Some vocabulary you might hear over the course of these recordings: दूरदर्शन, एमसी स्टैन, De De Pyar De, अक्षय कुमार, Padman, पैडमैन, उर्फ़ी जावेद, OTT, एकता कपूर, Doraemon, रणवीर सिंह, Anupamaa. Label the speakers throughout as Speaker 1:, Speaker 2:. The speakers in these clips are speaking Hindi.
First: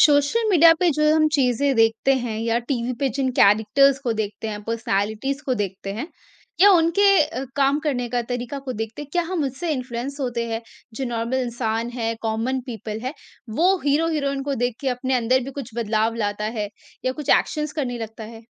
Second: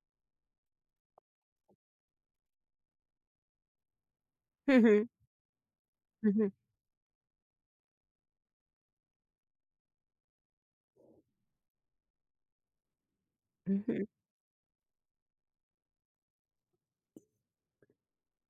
Speaker 1: सोशल मीडिया पे जो हम चीज़ें देखते हैं या टीवी पे जिन कैरेक्टर्स को देखते हैं,
Speaker 2: हुँ, हुँ।
Speaker 1: पर्सनैलिटीज़ को देखते हैं
Speaker 2: हुँ, हुँ।
Speaker 1: या उनके काम करने का तरीका को देखते हैं, क्या हम उससे इन्फ्लुएंस होते हैं? जो नॉर्मल इंसान है, कॉमन पीपल है, वो
Speaker 2: हुँ, हुँ।
Speaker 1: हीरो-हीरोइन को देख के अपने अंदर भी कुछ बदलाव लाता है या कुछ एक्शंस करने लगता है?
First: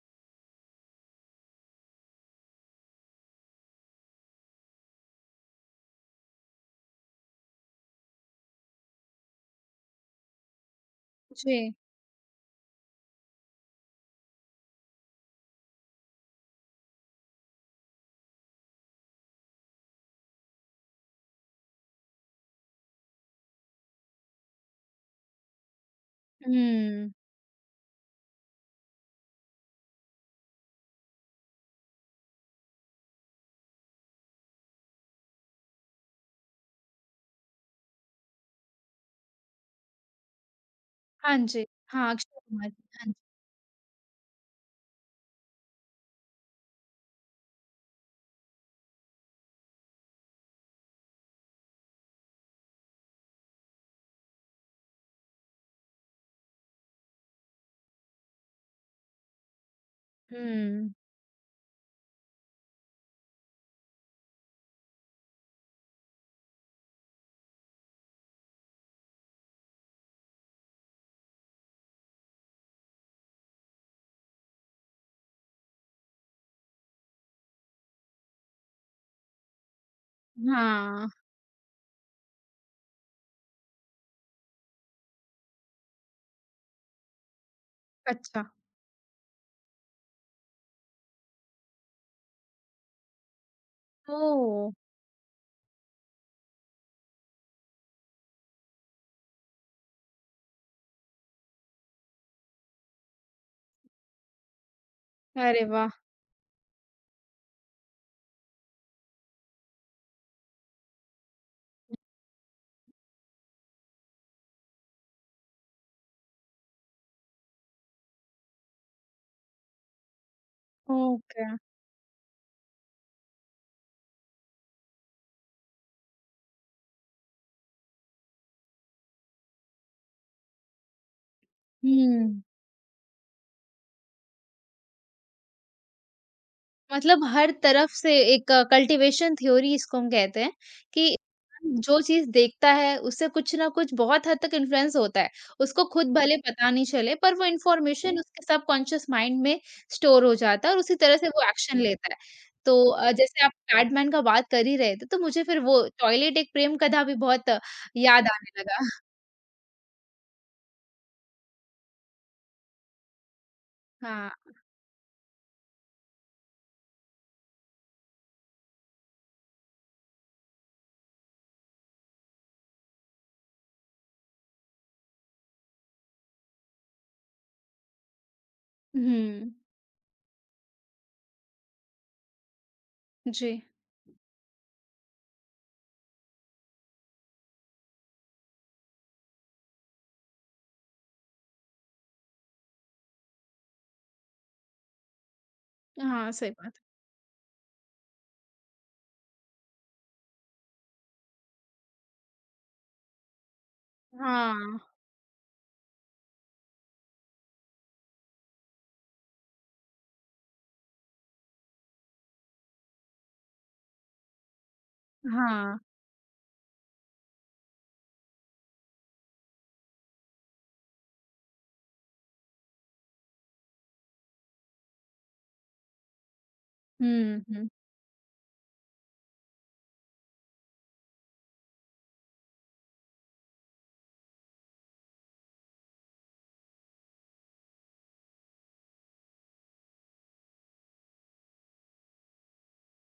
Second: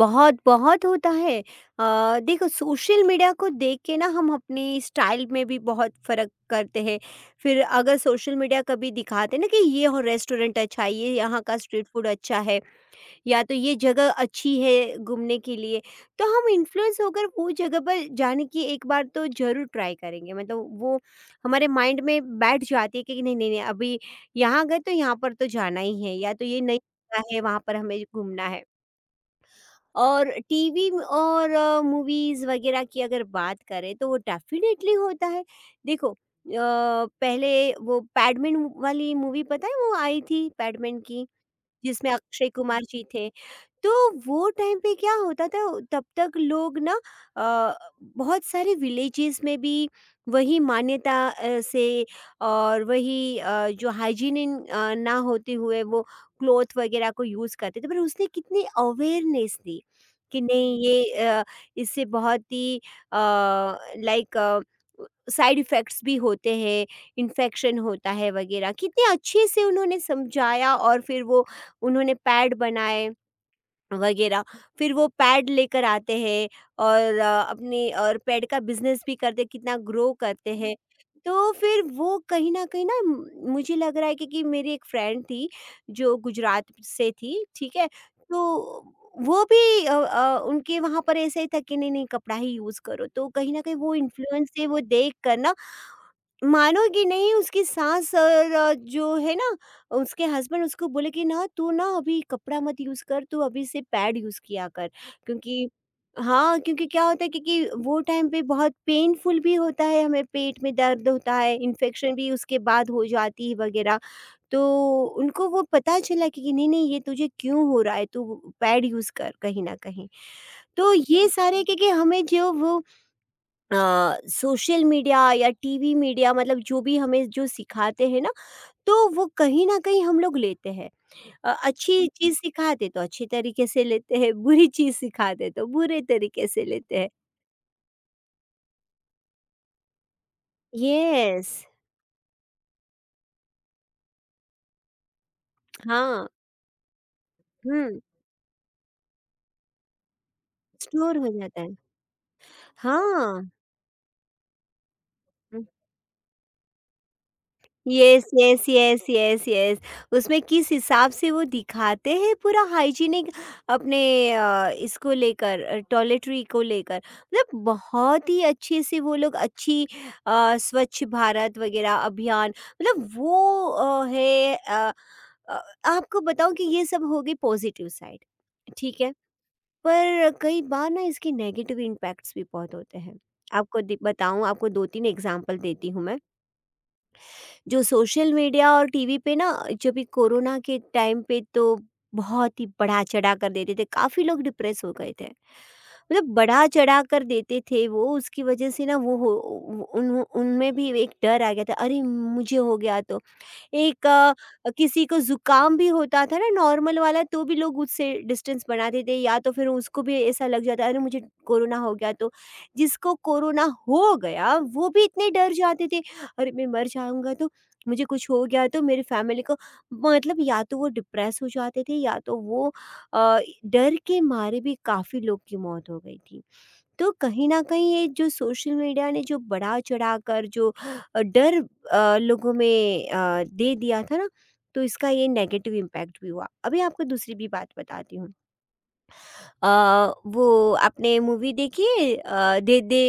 Speaker 2: बहुत, बहुत होता है। देखो सोशल मीडिया को देख के ना हम अपनी स्टाइल में भी बहुत फ़र्क करते हैं। फिर अगर सोशल मीडिया कभी दिखाते ना कि ये हो रेस्टोरेंट अच्छा है, ये यहाँ का
Speaker 1: जी।
Speaker 2: स्ट्रीट फूड अच्छा है। या तो ये जगह अच्छी है घूमने के लिए, तो हम इन्फ्लुएंस होकर वो जगह पर जाने की एक बार तो ज़रूर ट्राई करेंगे। मतलब वो हमारे माइंड में बैठ जाती है कि नहीं नहीं नहीं, अभी यहाँ गए तो यहाँ पर तो जाना ही है, या तो ये नई
Speaker 1: हुँ।
Speaker 2: जगह है वहाँ पर हमें घूमना है। और टीवी और मूवीज़ वगैरह की अगर बात करें, तो वो डेफिनेटली होता है। देखो पहले वो पैडमैन वाली मूवी, पता है वो आई थी, पैडमैन की
Speaker 1: हाँ जी। हाँ,
Speaker 2: जिसमें
Speaker 1: अक्षय
Speaker 2: अक्षय
Speaker 1: कुमार। जी,
Speaker 2: कुमार जी
Speaker 1: हाँ जी।
Speaker 2: थे। तो वो टाइम पे क्या होता था, तब तक लोग ना अ, बहुत सारे विलेजेस में भी वही मान्यता से, और वही जो हाइजीनिन ना होते हुए वो क्लॉथ वगैरह को यूज़ करते थे। पर उसने कितनी अवेयरनेस दी कि नहीं
Speaker 1: हुँ।
Speaker 2: ये, इससे बहुत ही अ, लाइक साइड इफ़ेक्ट्स भी होते हैं, इन्फेक्शन होता है वगैरह। कितने अच्छे से उन्होंने समझाया, और फिर वो उन्होंने पैड बनाए वगैरह, फिर वो पैड लेकर आते हैं, और अपने और पैड का बिजनेस भी करते, कितना ग्रो करते हैं।
Speaker 1: हाँ।
Speaker 2: तो फिर वो कहीं ना मुझे लग रहा है कि, मेरी एक फ्रेंड थी जो गुजरात से थी, ठीक है।
Speaker 1: अच्छा।
Speaker 2: तो वो भी उनके वहां पर ऐसे ही था कि नहीं नहीं कपड़ा ही यूज करो, तो कहीं ना कहीं वो इन्फ्लुएंस से
Speaker 1: ओह!
Speaker 2: वो देख कर ना, मानोगी नहीं उसकी सास और जो है ना, और उसके हस्बैंड उसको बोले कि ना तू ना अभी कपड़ा मत यूज़ कर, तू अभी से पैड यूज़ किया कर,
Speaker 1: अरे
Speaker 2: क्योंकि
Speaker 1: वाह!
Speaker 2: हाँ, क्योंकि क्या होता है, क्योंकि वो टाइम पे बहुत पेनफुल भी होता है, हमें पेट में दर्द होता है, इन्फेक्शन भी उसके बाद हो जाती है वगैरह। तो उनको वो पता चला कि नहीं नहीं ये तुझे क्यों हो रहा है, तू पैड यूज़ कर। कहीं ना कहीं, तो ये
Speaker 1: ओके।
Speaker 2: सारे क्योंकि हमें जो वो सोशल मीडिया या टीवी मीडिया मतलब जो भी हमें जो सिखाते हैं ना, तो वो कहीं ना कहीं हम लोग लेते हैं। अच्छी चीज़
Speaker 1: हुँ।
Speaker 2: सिखा दे तो अच्छी तरीके से लेते हैं, बुरी चीज़ सिखा दे तो बुरे तरीके से लेते हैं।
Speaker 1: मतलब हर तरफ से एक कल्टीवेशन थ्योरी इसको हम कहते हैं कि
Speaker 2: येस,
Speaker 1: इंसान जो चीज़ देखता है, उससे कुछ ना कुछ बहुत हद तक इन्फ्लुएंस होता है। उसको खुद
Speaker 2: हाँ,
Speaker 1: भले पता नहीं चले, पर वो
Speaker 2: हुँ,
Speaker 1: इन्फॉर्मेशन उसके सबकॉन्शियस माइंड में स्टोर हो जाता है और उसी तरह
Speaker 2: स्टोर
Speaker 1: से
Speaker 2: हो
Speaker 1: वो
Speaker 2: जाता है।
Speaker 1: एक्शन लेता है। तो जैसे
Speaker 2: हाँ।
Speaker 1: आप पैडमैन का बात कर ही रहे थे, तो मुझे फिर वो टॉयलेट एक प्रेम कथा भी बहुत
Speaker 2: यस,
Speaker 1: याद आने
Speaker 2: यस,
Speaker 1: लगा।
Speaker 2: Yes, yes, yes. उसमें किस हिसाब से वो दिखाते हैं पूरा हाइजीनिक अपने,
Speaker 1: हाँ।
Speaker 2: इसको लेकर टॉयलेटरी को लेकर, मतलब बहुत ही अच्छे से वो लोग अच्छी स्वच्छ भारत वगैरह अभियान, मतलब वो है अ, आपको बताऊँ कि ये सब हो गई पॉजिटिव साइड, ठीक है?
Speaker 1: हुँ।
Speaker 2: पर कई बार ना इसके नेगेटिव इम्पैक्ट्स भी बहुत होते हैं।
Speaker 1: जी।
Speaker 2: आपको दि बताऊँ, आपको 2-3 एग्ज़ाम्पल देती हूँ मैं। जो सोशल मीडिया और टीवी पे ना, जब ये कोरोना के टाइम पे, तो बहुत ही बढ़ा चढ़ा कर देते थे, काफ़ी लोग डिप्रेस हो गए थे। मतलब
Speaker 1: हाँ, सही
Speaker 2: बढ़ा
Speaker 1: बात
Speaker 2: चढ़ा कर देते थे वो, उसकी वजह से ना वो हो उन उनमें भी एक डर आ गया था, अरे मुझे हो गया तो। एक
Speaker 1: है। हाँ।
Speaker 2: किसी को जुकाम भी होता था ना नॉर्मल वाला, तो भी लोग उससे डिस्टेंस बनाते थे, या तो फिर उसको भी ऐसा लग जाता, अरे मुझे कोरोना हो गया तो। जिसको कोरोना हो गया वो भी इतने डर
Speaker 1: हाँ।
Speaker 2: जाते थे, अरे मैं मर जाऊंगा तो, मुझे कुछ हो गया तो मेरी फैमिली को। मतलब या तो वो डिप्रेस हो जाते थे, या तो वो अ, डर के मारे भी काफ़ी लोग की मौत हो गई थी। तो
Speaker 1: हुँ,
Speaker 2: कहीं न
Speaker 1: हुँ।
Speaker 2: कहीं ये जो सोशल मीडिया ने जो बढ़ा-चढ़ाकर जो डर लोगों में दे दिया था ना, तो इसका ये नेगेटिव इम्पैक्ट भी हुआ। अभी आपको दूसरी भी बात बताती हूँ। वो आपने मूवी देखी है, दे दे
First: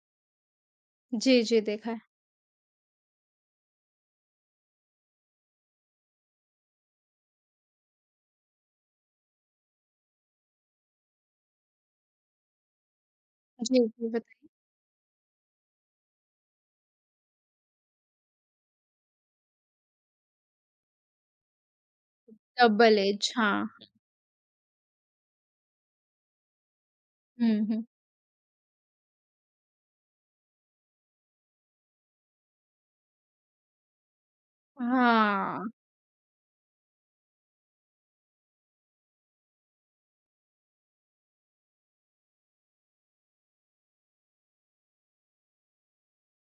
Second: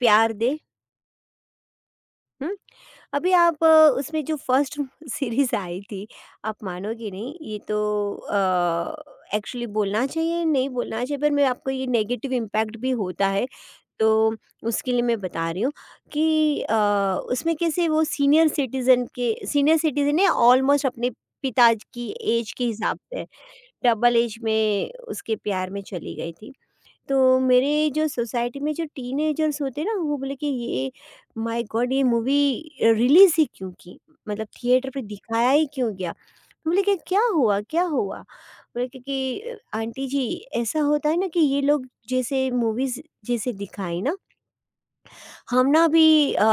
Speaker 2: प्यार दे?
Speaker 1: जी, जी, देखा है।
Speaker 2: हुँ? अभी आप उसमें जो फर्स्ट सीरीज़ आई थी, आप मानोगे नहीं, ये तो अ, एक्चुअली बोलना चाहिए, नहीं बोलना चाहिए, पर मैं आपको ये नेगेटिव इम्पैक्ट भी होता है,
Speaker 1: जी, जी, बत
Speaker 2: तो उसके लिए मैं बता रही हूँ कि, उसमें कैसे वो सीनियर सिटीज़न के, सीनियर सिटीज़न है ऑलमोस्ट अपने पिता की एज के
Speaker 1: डबल
Speaker 2: हिसाब से,
Speaker 1: एज हाँ।
Speaker 2: डबल एज में उसके प्यार में चली गई थी। तो
Speaker 1: हुँ, हुँ।
Speaker 2: मेरे जो सोसाइटी में जो टीनेजर्स होते हैं ना, वो बोले कि ये माय गॉड, ये मूवी रिलीज ही क्यों की, मतलब थिएटर पे दिखाया
Speaker 1: हाँ,
Speaker 2: ही क्यों गया। मैं बोले कि क्या हुआ क्या हुआ, बोले कि, आंटी जी, ऐसा होता है ना कि ये लोग जैसे मूवीज जैसे दिखाई ना, हम ना अभी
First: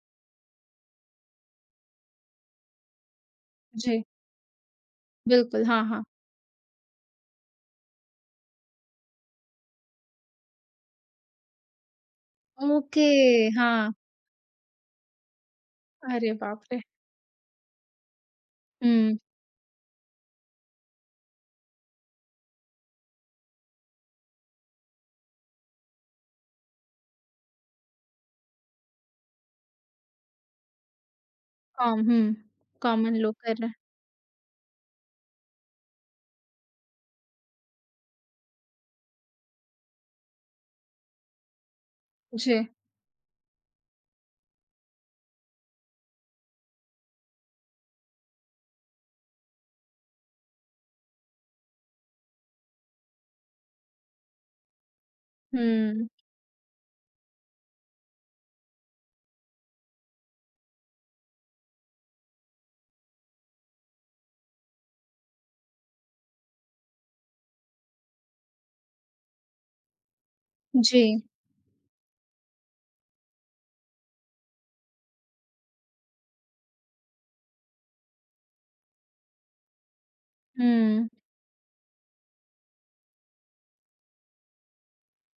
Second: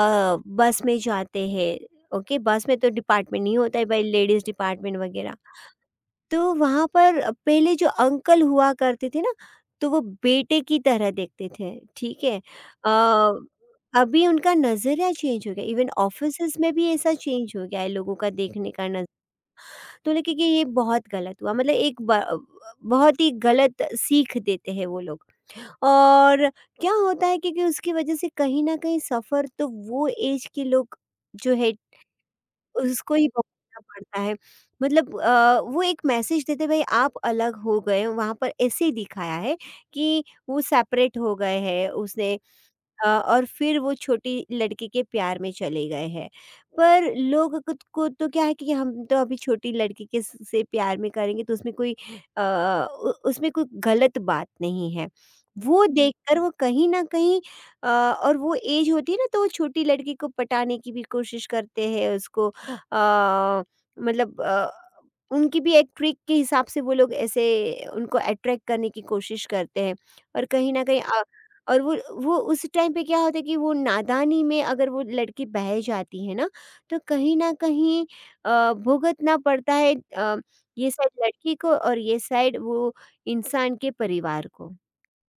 Speaker 2: बस में जाते हैं, ओके बस में तो डिपार्टमेंट नहीं होता है
Speaker 1: जी,
Speaker 2: भाई, लेडीज डिपार्टमेंट वगैरह।
Speaker 1: बिल्कुल, हाँ, हाँ।
Speaker 2: तो वहाँ पर पहले जो अंकल हुआ करते थे ना, तो वो बेटे की तरह देखते थे, ठीक है।
Speaker 1: ओके,
Speaker 2: अ,
Speaker 1: हाँ।
Speaker 2: अभी उनका नज़रिया चेंज हो गया, इवन
Speaker 1: अरे
Speaker 2: ऑफ़िसेज़
Speaker 1: बाप
Speaker 2: में
Speaker 1: रे!
Speaker 2: भी ऐसा चेंज हो गया है, लोगों का देखने का नज़
Speaker 1: हुँ,
Speaker 2: तो लगे कि ये बहुत गलत हुआ, मतलब एक ब बहुत ही गलत सीख देते हैं वो लोग। और क्या होता है कि उसकी वजह से कहीं न कहीं सफ़र तो वो ऐज के लोग जो है
Speaker 1: कॉम हुँ, कॉमन
Speaker 2: उसको ही
Speaker 1: लोग कर रहे हैं।
Speaker 2: भुगतना पड़ता है। मतलब वो एक मैसेज देते भाई आप अलग हो गए हो, वहाँ पर ऐसे ही दिखाया है कि वो सेपरेट हो गए हैं, उसने
Speaker 1: जी,
Speaker 2: और फिर वो छोटी लड़की के प्यार में चले गए हैं। पर लोग खुद को, तो क्या है कि हम तो अभी छोटी लड़की के स से प्यार में करेंगे, तो उसमें कोई, अ, उ उसमें कोई गलत बात नहीं है। वो
Speaker 1: हुँ,
Speaker 2: देखकर वो कहीं न कहीं, और वो एज होती है ना, तो वो छोटी लड़की को पटाने की भी कोशिश करते हैं, उसको मतलब उनकी भी एक ट्रिक के हिसाब से वो लोग ऐसे उनको अट्रैक्ट करने की कोशिश करते हैं। और कहीं न कहीं
Speaker 1: जी,
Speaker 2: और वो उस टाइम पे क्या होता है, कि वो नादानी में अगर वो लड़की बह जाती है ना, तो कहीं न कहीं भुगतना पड़ता है, ये
Speaker 1: हुँ।
Speaker 2: साइड लड़की को और ये साइड वो इंसान के परिवार को।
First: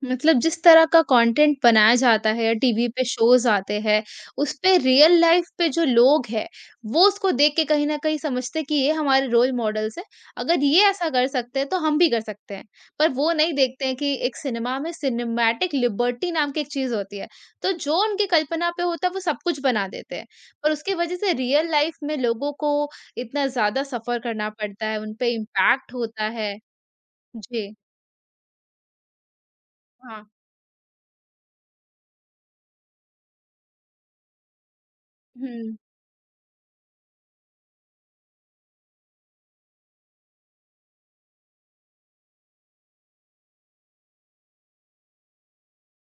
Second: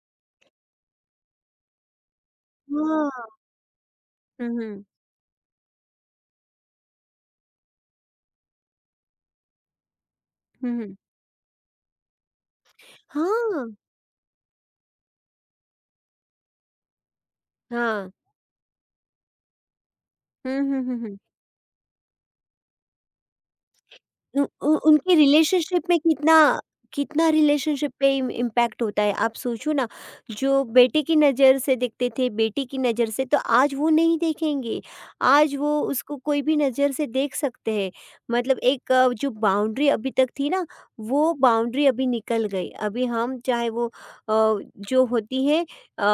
Speaker 1: मतलब जिस तरह का कंटेंट बनाया जाता है, टीवी पे
Speaker 2: हाँ।
Speaker 1: शोज़ आते हैं,
Speaker 2: हुँ,
Speaker 1: उस पे
Speaker 2: हुँ।
Speaker 1: रियल लाइफ़ पे जो लोग हैं, वो उसको देख के कहीं न कहीं समझते हैं कि ये हमारे रोल मॉडल्स हैं। अगर
Speaker 2: हुँ,
Speaker 1: ये
Speaker 2: हुँ।
Speaker 1: ऐसा कर सकते हैं, तो हम भी कर सकते हैं। पर वो नहीं
Speaker 2: हाँ।
Speaker 1: देखते हैं कि एक सिनेमा में सिनेमैटिक लिबर्टी नाम की एक चीज़ होती है। तो जो
Speaker 2: हाँ।
Speaker 1: उनकी कल्पना पे होता है, वो सब कुछ बना देते हैं।
Speaker 2: हुँ,
Speaker 1: पर
Speaker 2: हुँ,
Speaker 1: उसकी
Speaker 2: हुँ,
Speaker 1: वजह
Speaker 2: हुँ।
Speaker 1: से रियल लाइफ़ में लोगों को इतना ज़्यादा सफ़र
Speaker 2: उ
Speaker 1: करना
Speaker 2: उ
Speaker 1: पड़ता है, उन
Speaker 2: उनके
Speaker 1: पे
Speaker 2: रिलेशनशिप
Speaker 1: इम्पैक्ट
Speaker 2: में
Speaker 1: होता
Speaker 2: कितना,
Speaker 1: है।
Speaker 2: कितना
Speaker 1: जी,
Speaker 2: रिलेशनशिप पे इम इम्पैक्ट होता है, आप सोचो ना,
Speaker 1: हाँ।
Speaker 2: जो बेटे की नज़र से देखते थे, बेटी की नज़र से, तो आज वो नहीं देखेंगे। आज वो
Speaker 1: हुँ।
Speaker 2: उसको कोई भी नज़र से देख सकते हैं। मतलब एक, जो बाउंड्री अभी तक थी ना, वो बाउंड्री अभी निकल गई। अभी हम चाहे वो जो होती है अ,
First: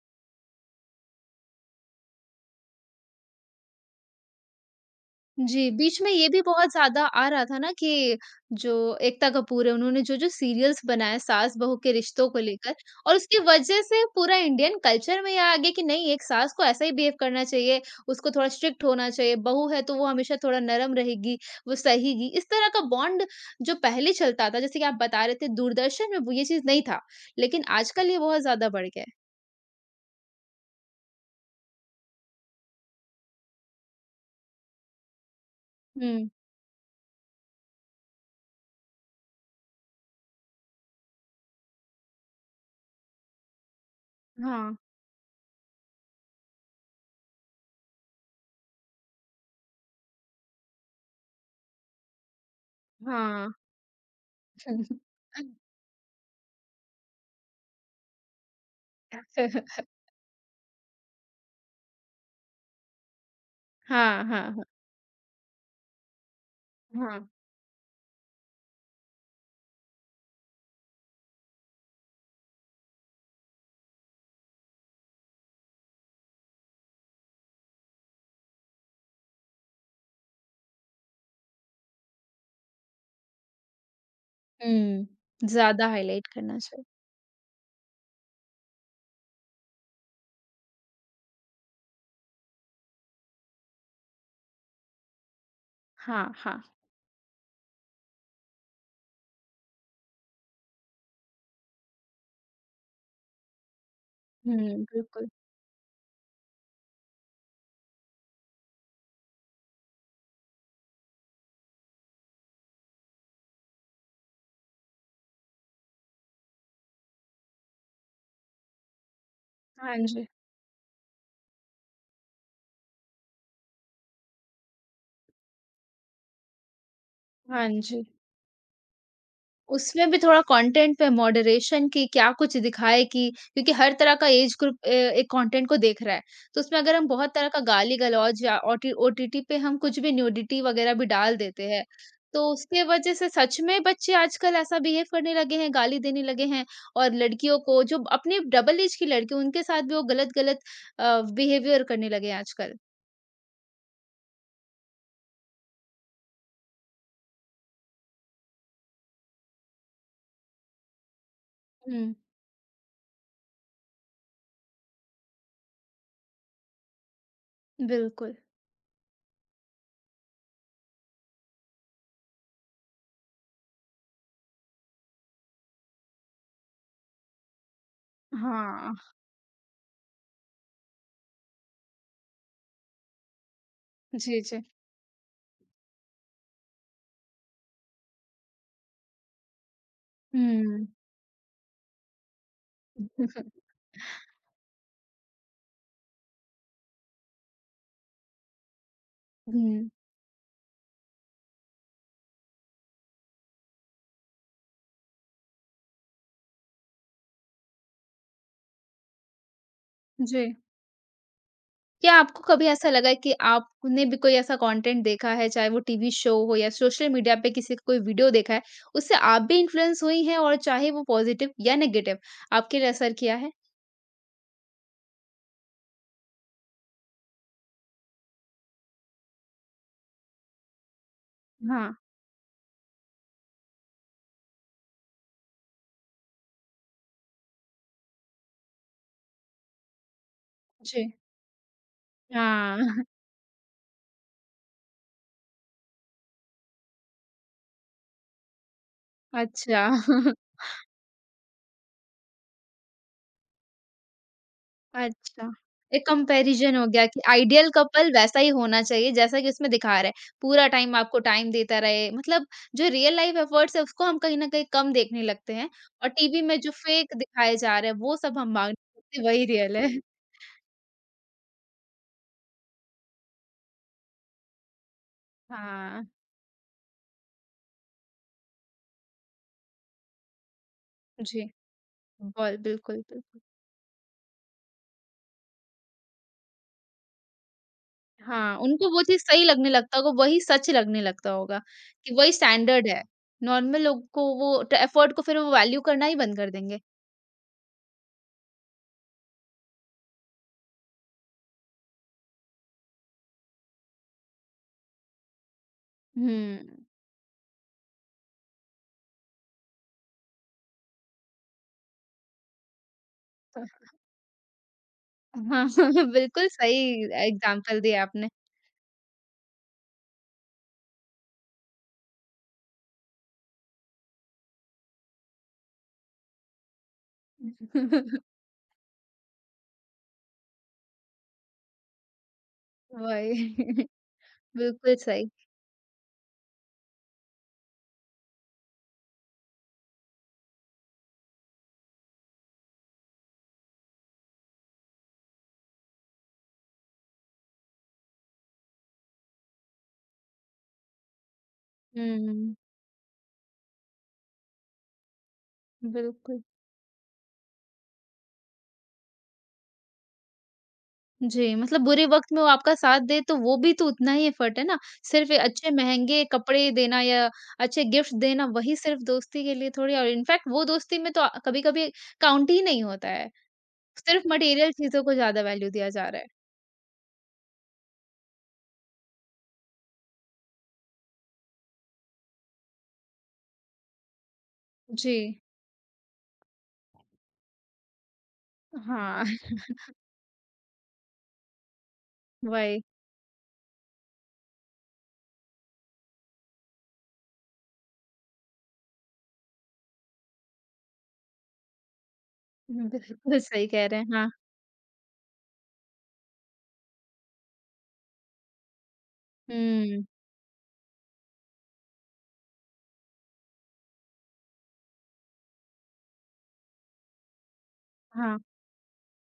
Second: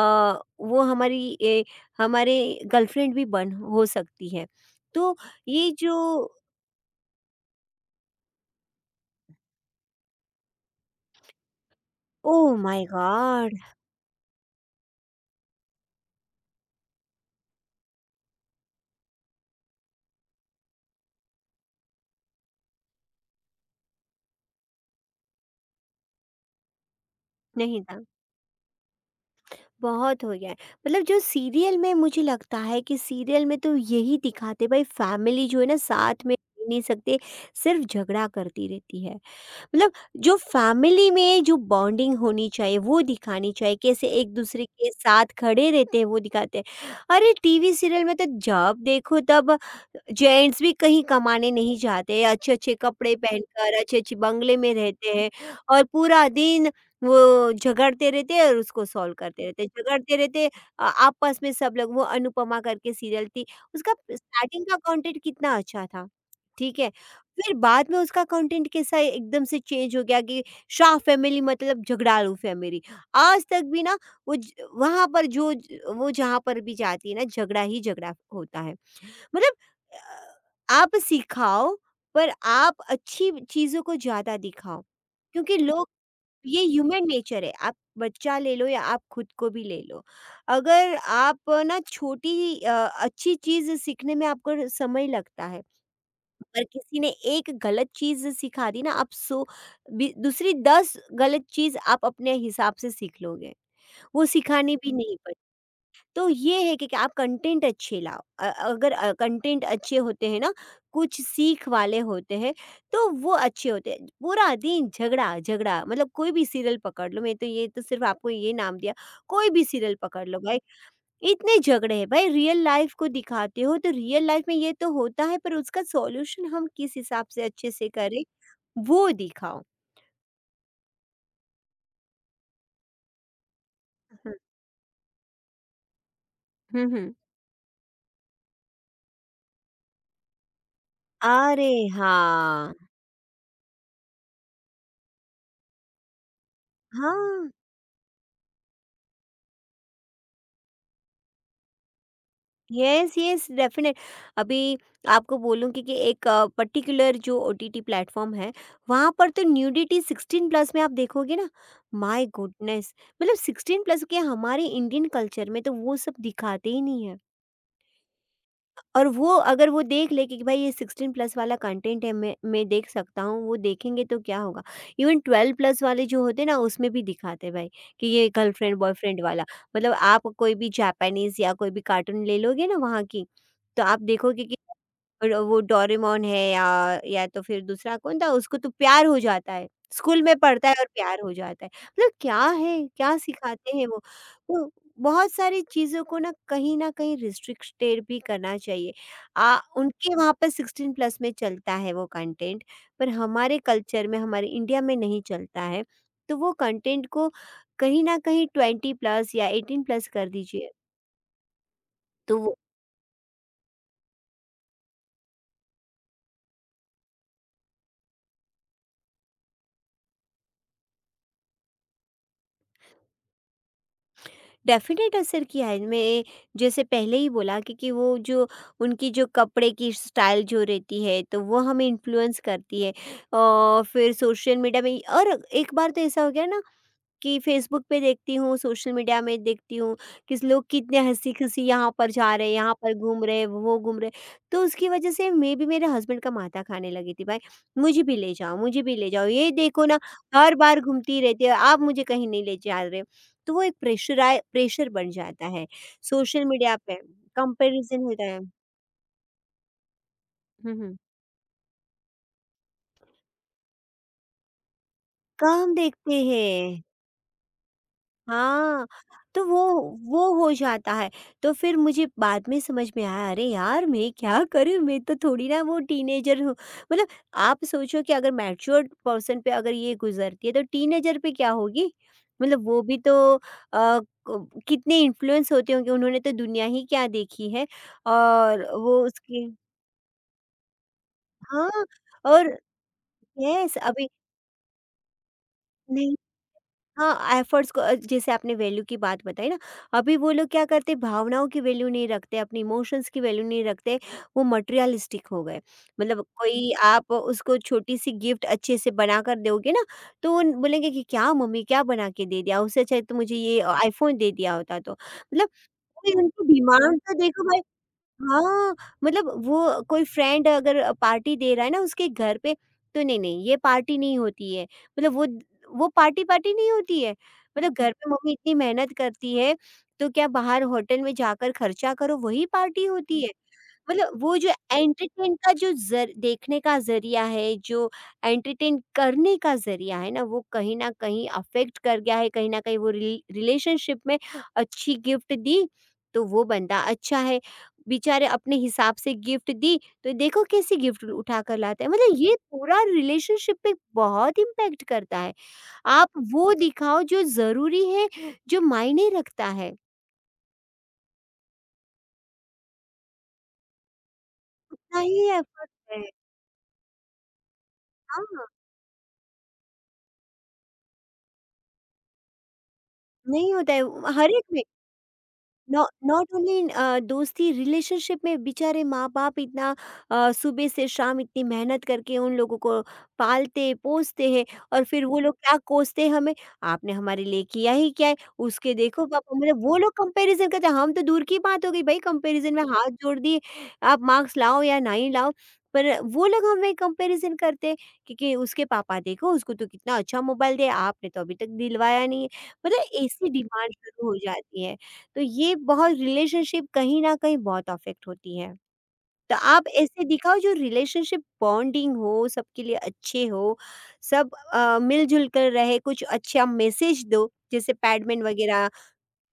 Speaker 2: वो हमारी ए हमारे गर्लफ्रेंड भी बन हो सकती है। तो
Speaker 1: जी,
Speaker 2: ये जो,
Speaker 1: बीच में ये भी बहुत ज़्यादा आ रहा था ना कि जो एकता कपूर है, उन्होंने जो-जो सीरियल्स बनाए सास-बहू के रिश्तों को
Speaker 2: ओह
Speaker 1: लेकर
Speaker 2: माय
Speaker 1: और उसकी
Speaker 2: गॉड!
Speaker 1: वजह से पूरा इंडियन कल्चर में ये आ गया कि नहीं, एक सास को ऐसा ही बिहेव करना चाहिए, उसको थोड़ा स्ट्रिक्ट होना चाहिए, बहू है तो वो हमेशा थोड़ा नरम रहेगी, वो सहेगी। इस तरह का बॉन्ड जो पहले चलता था, जैसे कि आप बता रहे थे दूरदर्शन में वो ये चीज़ नहीं था, लेकिन
Speaker 2: नहीं था,
Speaker 1: आजकल ये बहुत ज़्यादा बढ़ गया है।
Speaker 2: बहुत हो गया है। मतलब जो सीरियल में मुझे लगता है कि सीरियल में तो यही दिखाते भाई, फैमिली जो है ना साथ
Speaker 1: हुँ,
Speaker 2: में रह नहीं सकते, सिर्फ झगड़ा करती रहती है। मतलब जो फैमिली में जो बॉन्डिंग होनी चाहिए वो दिखानी चाहिए, कैसे एक-दूसरे
Speaker 1: हाँ,
Speaker 2: के साथ खड़े रहते हैं वो दिखाते हैं। अरे टीवी सीरियल में तो जब देखो तब जेंट्स भी कहीं कमाने नहीं जाते, अच्छे-अच्छे कपड़े
Speaker 1: हाँ।
Speaker 2: पहनकर अच्छे-अच्छे बंगले में रहते हैं, और पूरा दिन वो झगड़ते रहते हैं और उसको सॉल्व करते रहते हैं, झगड़ते रहते हैं आपस में सब लोग। वो अनुपमा करके सीरियल थी, उसका
Speaker 1: हाँ, हाँ, हाँ,
Speaker 2: स्टार्टिंग का कंटेंट कितना अच्छा था, ठीक है?
Speaker 1: हाँ।
Speaker 2: फिर बाद में उसका कंटेंट कैसा है, एकदम से चेंज हो गया कि शाह फैमिली मतलब झगड़ालू फैमिली। आज तक भी ना वहाँ पर वो जहाँ पर भी जाती है ना झगड़ा ही झगड़ा होता है। मतलब आप सिखाओ, पर आप अच्छी चीज़ों को ज़्यादा दिखाओ,
Speaker 1: हुँ,
Speaker 2: क्योंकि
Speaker 1: ज़्यादा
Speaker 2: लोग,
Speaker 1: हाइलाइट करना
Speaker 2: ये
Speaker 1: चाहिए।
Speaker 2: ह्यूमन नेचर है। आप बच्चा ले लो या आप खुद को भी ले लो, अगर आप ना अच्छी चीज़ सीखने में आपको समय लगता है।
Speaker 1: हाँ, हाँ।
Speaker 2: पर किसी ने एक गलत चीज़ सिखा दी ना आप सो बी दूसरी 10 गलत चीज़ आप अपने हिसाब से सीख लोगे। वो
Speaker 1: हुँ,
Speaker 2: सिखानी भी नहीं
Speaker 1: बिल्कुल।
Speaker 2: पड़ती। तो ये है कि आप कंटेंट अच्छे लाओ। अगर कंटेंट अच्छे होते हैं ना, कुछ सीख वाले होते हैं, तो वो अच्छे होते हैं। पूरा दिन झगड़ा-झगड़ा, मतलब कोई भी सीरियल पकड़ लो, मैं तो ये तो सिर्फ़ आपको ये नाम दिया, कोई भी सीरियल
Speaker 1: हाँ जी,
Speaker 2: पकड़ लो भाई, इतने झगड़े हैं भाई। रियल लाइफ को दिखाते हो तो रियल लाइफ में ये तो होता है, पर उसका सॉल्यूशन हम किस हिसाब से
Speaker 1: हाँ
Speaker 2: अच्छे से
Speaker 1: जी।
Speaker 2: करें, वो दिखाओ।
Speaker 1: उसमें भी थोड़ा कंटेंट पे मॉडरेशन कि क्या कुछ दिखाए कि क्योंकि हर तरह का
Speaker 2: हम्म,
Speaker 1: एज ग्रुप एक कंटेंट को देख रहा है। तो उसमें अगर
Speaker 2: हम्म,
Speaker 1: हम
Speaker 2: हम्म।
Speaker 1: बहुत तरह का गाली-गलौज या ओटीटी पे हम कुछ भी न्यूडिटी वगैरह भी डाल
Speaker 2: अरे,
Speaker 1: देते हैं, तो
Speaker 2: हाँ।
Speaker 1: उसके वजह से सच में बच्चे आजकल ऐसा बिहेव करने लगे हैं, गाली देने लगे हैं और
Speaker 2: हाँ।
Speaker 1: लड़कियों को जो अपने डबल एज की लड़कियों उनके साथ भी वो गलत-गलत बिहेवियर करने लगे हैं आजकल।
Speaker 2: Yes, yes, definite. अभी आपको बोलूँगी कि एक पर्टिकुलर जो ओटीटी प्लेटफॉर्म है, वहाँ पर तो न्यूडिटी 16 प्लस में आप देखोगे ना।
Speaker 1: हुँ।
Speaker 2: My goodness. मतलब 16 प्लस के हमारे इंडियन कल्चर में तो वो सब दिखाते ही नहीं है।
Speaker 1: बिल्कुल,
Speaker 2: और वो अगर वो देख ले कि भाई ये 16 प्लस वाला कंटेंट है, मैं देख सकता हूँ, वो देखेंगे तो क्या होगा। इवन 12 प्लस वाले जो होते हैं ना उसमें भी दिखाते हैं भाई कि ये गर्लफ्रेंड
Speaker 1: हाँ।
Speaker 2: बॉयफ्रेंड वाला। मतलब आप कोई भी जापानीज या कोई भी कार्टून ले लोगे ना, वहाँ की, तो आप
Speaker 1: जी,
Speaker 2: देखोगे कि
Speaker 1: जी।
Speaker 2: और वो डोरेमोन है या तो फिर दूसरा कौन था, उसको तो प्यार हो जाता है, स्कूल में पढ़ता है
Speaker 1: हुँ।
Speaker 2: और प्यार हो जाता है। मतलब क्या है, क्या सिखाते हैं वो। तो बहुत सारी चीज़ों को ना कहीं न कहीं रिस्ट्रिक्टेड भी करना चाहिए।
Speaker 1: हुँ,
Speaker 2: उनके वहाँ पर 16 प्लस में चलता है वो कंटेंट, पर हमारे कल्चर में, हमारे इंडिया में नहीं चलता है। तो वो कंटेंट को कहीं न कहीं 20 प्लस या 18 प्लस कर
Speaker 1: जी।
Speaker 2: दीजिए।
Speaker 1: क्या
Speaker 2: तो
Speaker 1: आपको
Speaker 2: वो
Speaker 1: कभी ऐसा लगा है कि आपने भी कोई ऐसा कंटेंट देखा है, चाहे वो टीवी शो हो या सोशल मीडिया पे किसी का कोई वीडियो देखा है, उससे आप भी इन्फ्लुएंस हुई हैं और चाहे वो पॉजिटिव या नेगेटिव, आपके लिए असर किया है?
Speaker 2: डेफ़िनेट असर किया है। मैं जैसे पहले ही बोला, क्योंकि वो जो उनकी जो कपड़े की स्टाइल जो रहती है, तो वो हमें
Speaker 1: हाँ,
Speaker 2: इन्फ्लुएंस करती है। फिर सोशल मीडिया में, और एक बार तो ऐसा हो गया ना कि फेसबुक पे देखती हूँ, सोशल मीडिया में देखती हूँ, किस लोग कितने
Speaker 1: जी।
Speaker 2: हँसी-खुशी यहाँ पर जा रहे हैं, यहाँ
Speaker 1: हाँ,
Speaker 2: पर घूम रहे हैं, वो घूम रहे हैं। तो उसकी वजह से मैं भी मेरे हस्बैंड का माथा खाने लगी थी, "भाई, मुझे भी ले जाओ, मुझे भी ले जाओ। ये
Speaker 1: अच्छा।
Speaker 2: देखो ना, हर बार घूमती रहती है, आप मुझे कहीं नहीं ले जा रहे हो।" तो वो एक प्रेशर बन
Speaker 1: अच्छा,
Speaker 2: जाता है।
Speaker 1: एक
Speaker 2: सोशल
Speaker 1: कंपैरिज़न
Speaker 2: मीडिया
Speaker 1: हो
Speaker 2: पे
Speaker 1: गया कि आइडियल
Speaker 2: कंपैरिज़न
Speaker 1: कपल
Speaker 2: होता है।
Speaker 1: वैसा ही होना चाहिए जैसा कि उसमें दिखा रहा है। पूरा
Speaker 2: हुँ,
Speaker 1: टाइम
Speaker 2: हुँ।
Speaker 1: आपको टाइम देता रहे मतलब जो रियल लाइफ़ एफ़र्ट्स है उसको हम कहीं न कहीं कम देखने लगते हैं
Speaker 2: कम
Speaker 1: और
Speaker 2: देखते
Speaker 1: टीवी में जो
Speaker 2: हैं।
Speaker 1: फेक दिखाए जा रहे हैं वो सब हम मानने
Speaker 2: हाँ,
Speaker 1: लगते हैं वही
Speaker 2: तो वो
Speaker 1: रियल है।
Speaker 2: वो हो जाता है। तो फिर मुझे बाद में समझ में आया, अरे यार मैं क्या करूँ? मैं तो थोड़ी ना वो
Speaker 1: हाँ,
Speaker 2: टीनेजर हूँ। मतलब आप सोचो कि अगर मैच्योर्ड पर्सन पे अगर ये गुज़रती है तो टीनेजर पे
Speaker 1: जी।
Speaker 2: क्या होगी?
Speaker 1: बल
Speaker 2: मतलब वो भी
Speaker 1: बिल्कुल,
Speaker 2: तो अ,
Speaker 1: बिल्कुल।
Speaker 2: क कितने इन्फ्लुएंस होते होंगे, उन्होंने तो दुनिया ही क्या देखी है,
Speaker 1: हाँ,
Speaker 2: और
Speaker 1: उनको
Speaker 2: वो
Speaker 1: वो चीज़
Speaker 2: उसके।
Speaker 1: सही लगने लगता होगा, वही सच लगने लगता होगा
Speaker 2: हाँ,
Speaker 1: कि वही
Speaker 2: और
Speaker 1: स्टैंडर्ड है।
Speaker 2: यस,
Speaker 1: नॉर्मल लोग
Speaker 2: अभी।
Speaker 1: को वो ट एफ़र्ट को फिर वो वैल्यू करना ही
Speaker 2: नहीं।
Speaker 1: बंद कर देंगे।
Speaker 2: हाँ, एफर्ट्स को, जैसे आपने वैल्यू की बात बताई ना, अभी वो लोग क्या करते हैं, भावनाओं की वैल्यू नहीं रखते, अपनी इमोशंस की वैल्यू नहीं रखते, वो मटेरियलिस्टिक हो गए। मतलब कोई
Speaker 1: हुँ।
Speaker 2: आप उसको छोटी-सी गिफ्ट अच्छे से बनाकर दोगे ना, तो वो बोलेंगे कि क्या मम्मी क्या बना के दे दिया? उससे अच्छा है तो मुझे ये आईफ़ोन दे दिया होता तो। मतलब
Speaker 1: हाँ,
Speaker 2: कोई उनकी
Speaker 1: बिल्कुल सही
Speaker 2: डिमांड तो देखो भाई।
Speaker 1: एग्ज़ाम्पल दिया आपने।
Speaker 2: हाँ, मतलब वो कोई फ्रेंड अगर पार्टी दे रहा है ना उसके घर पे, तो नहीं, नहीं ये पार्टी नहीं होती है। मतलब वो पार्टी-पार्टी नहीं होती है। मतलब घर पे मम्मी इतनी मेहनत करती है, तो क्या बाहर होटल में जाकर खर्चा करो, वही पार्टी होती है।
Speaker 1: वही,
Speaker 2: मतलब वो जो
Speaker 1: बिल्कुल सही।
Speaker 2: एंटरटेन का जो ज़र देखने का ज़रिया है, जो एंटरटेन करने का ज़रिया है ना, वो कहीं न कहीं अफ़ेक्ट कर गया है, कहीं न कहीं वो रिलेशनशिप में अच्छी गिफ्ट दी, तो वो बंदा अच्छा है। बेचारे अपने हिसाब से गिफ्ट दी, तो देखो कैसी गिफ्ट उठाकर लाते हैं। मतलब ये
Speaker 1: हुँ,
Speaker 2: पूरा रिलेशनशिप पे बहुत इम्पैक्ट करता है। आप
Speaker 1: बिल्कुल।
Speaker 2: वो दिखाओ जो ज़रूरी है, जो मायने रखता है।
Speaker 1: जी, मतलब बुरे वक़्त में वो आपका साथ दे तो वो भी तो उतना ही एफ़र्ट है ना,
Speaker 2: उतना ही
Speaker 1: सिर्फ़ अच्छे
Speaker 2: एफ़र्ट है।
Speaker 1: महँगे कपड़े देना या अच्छे गिफ्ट देना
Speaker 2: हाँ,
Speaker 1: वही सिर्फ़ दोस्ती के लिए थोड़ी और इनफ़ैक्ट वो दोस्ती में तो कभी-कभी काउंट ही नहीं होता है।
Speaker 2: नहीं होता है,
Speaker 1: सिर्फ़
Speaker 2: हर एक में।
Speaker 1: मटेरियल चीज़ों को ज़्यादा वैल्यू
Speaker 2: नॉ
Speaker 1: दिया जा रहा है।
Speaker 2: नॉट ओनली इन दोस्ती रिलेशनशिप में। बेचारे माँ-बाप इतना सुबह से शाम इतनी मेहनत करके उन लोगों को पालते, पोसते हैं, और फिर वो लोग
Speaker 1: जी,
Speaker 2: क्या कोसते हैं हमें, आपने हमारे लिए किया ही क्या है? उसके देखो
Speaker 1: हाँ,
Speaker 2: पापा, मतलब वो लोग कंपैरिज़न करते हैं, हम तो दूर की बात हो गई, भई कंपैरिज़न में
Speaker 1: वही।
Speaker 2: हाथ जोड़ दिए, आप मार्क्स लाओ या नहीं लाओ। पर वो लोग हमें कंपैरिज़न करते हैं कि उसके पापा देखो, उसको तो कितना अच्छा मोबाइल दिया, आपने तो अभी तक दिलवाया नहीं है। मतलब ऐसी
Speaker 1: बिल्कुल सही
Speaker 2: डिमांड
Speaker 1: कह रहे
Speaker 2: शुरू
Speaker 1: हैं।
Speaker 2: हो
Speaker 1: हाँ।
Speaker 2: जाती है। तो ये बहुत रिलेशनशिप कहीं न कहीं बहुत अफ़ेक्ट होती है। तो आप
Speaker 1: हुँ,
Speaker 2: ऐसे दिखाओ जो रिलेशनशिप बॉन्डिंग हो, सबके लिए अच्छे हो, सब मिल-जुल कर रहे, कुछ अच्छा मैसेज दो, जैसे पैडमैन
Speaker 1: हाँ,
Speaker 2: वगैरह,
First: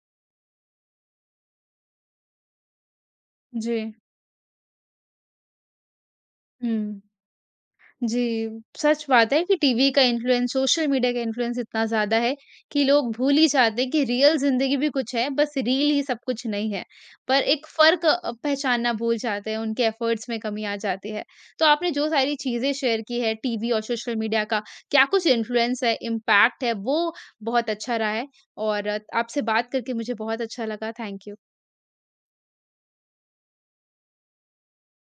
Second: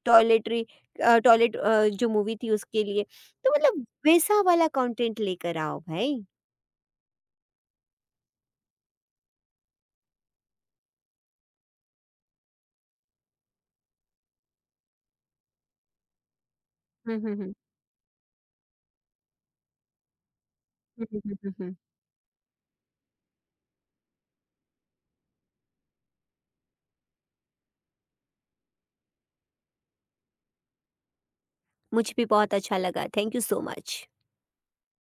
Speaker 2: टॉयलेटरी टॉयलेट, जो मूवी थी उसके लिए। तो
Speaker 1: जी।
Speaker 2: मतलब वैसा वाला कंटेंट लेकर आओ भाई।
Speaker 1: हुँ। जी, सच बात है कि टीवी का इन्फ्लुएंस, सोशल मीडिया का इन्फ्लुएंस इतना ज़्यादा है कि लोग भूल ही जाते हैं कि रियल ज़िंदगी भी कुछ है, बस रील ही सब कुछ नहीं है।
Speaker 2: हुँ, हुँ,
Speaker 1: पर
Speaker 2: हुँ।
Speaker 1: एक फ़र्क पहचानना भूल जाते हैं, उनके एफ़र्ट्स में कमी आ
Speaker 2: हुँ,
Speaker 1: जाती
Speaker 2: हुँ,
Speaker 1: है।
Speaker 2: हुँ, हुँ,
Speaker 1: तो
Speaker 2: हुँ।
Speaker 1: आपने जो सारी चीज़ें शेयर की है टीवी और सोशल मीडिया का क्या कुछ इन्फ्लुएंस है, इम्पैक्ट है, वो बहुत अच्छा रहा है और आपसे बात करके मुझे बहुत अच्छा लगा। Thank you.
Speaker 2: मुझे भी बहुत अच्छा लगा। Thank you so much.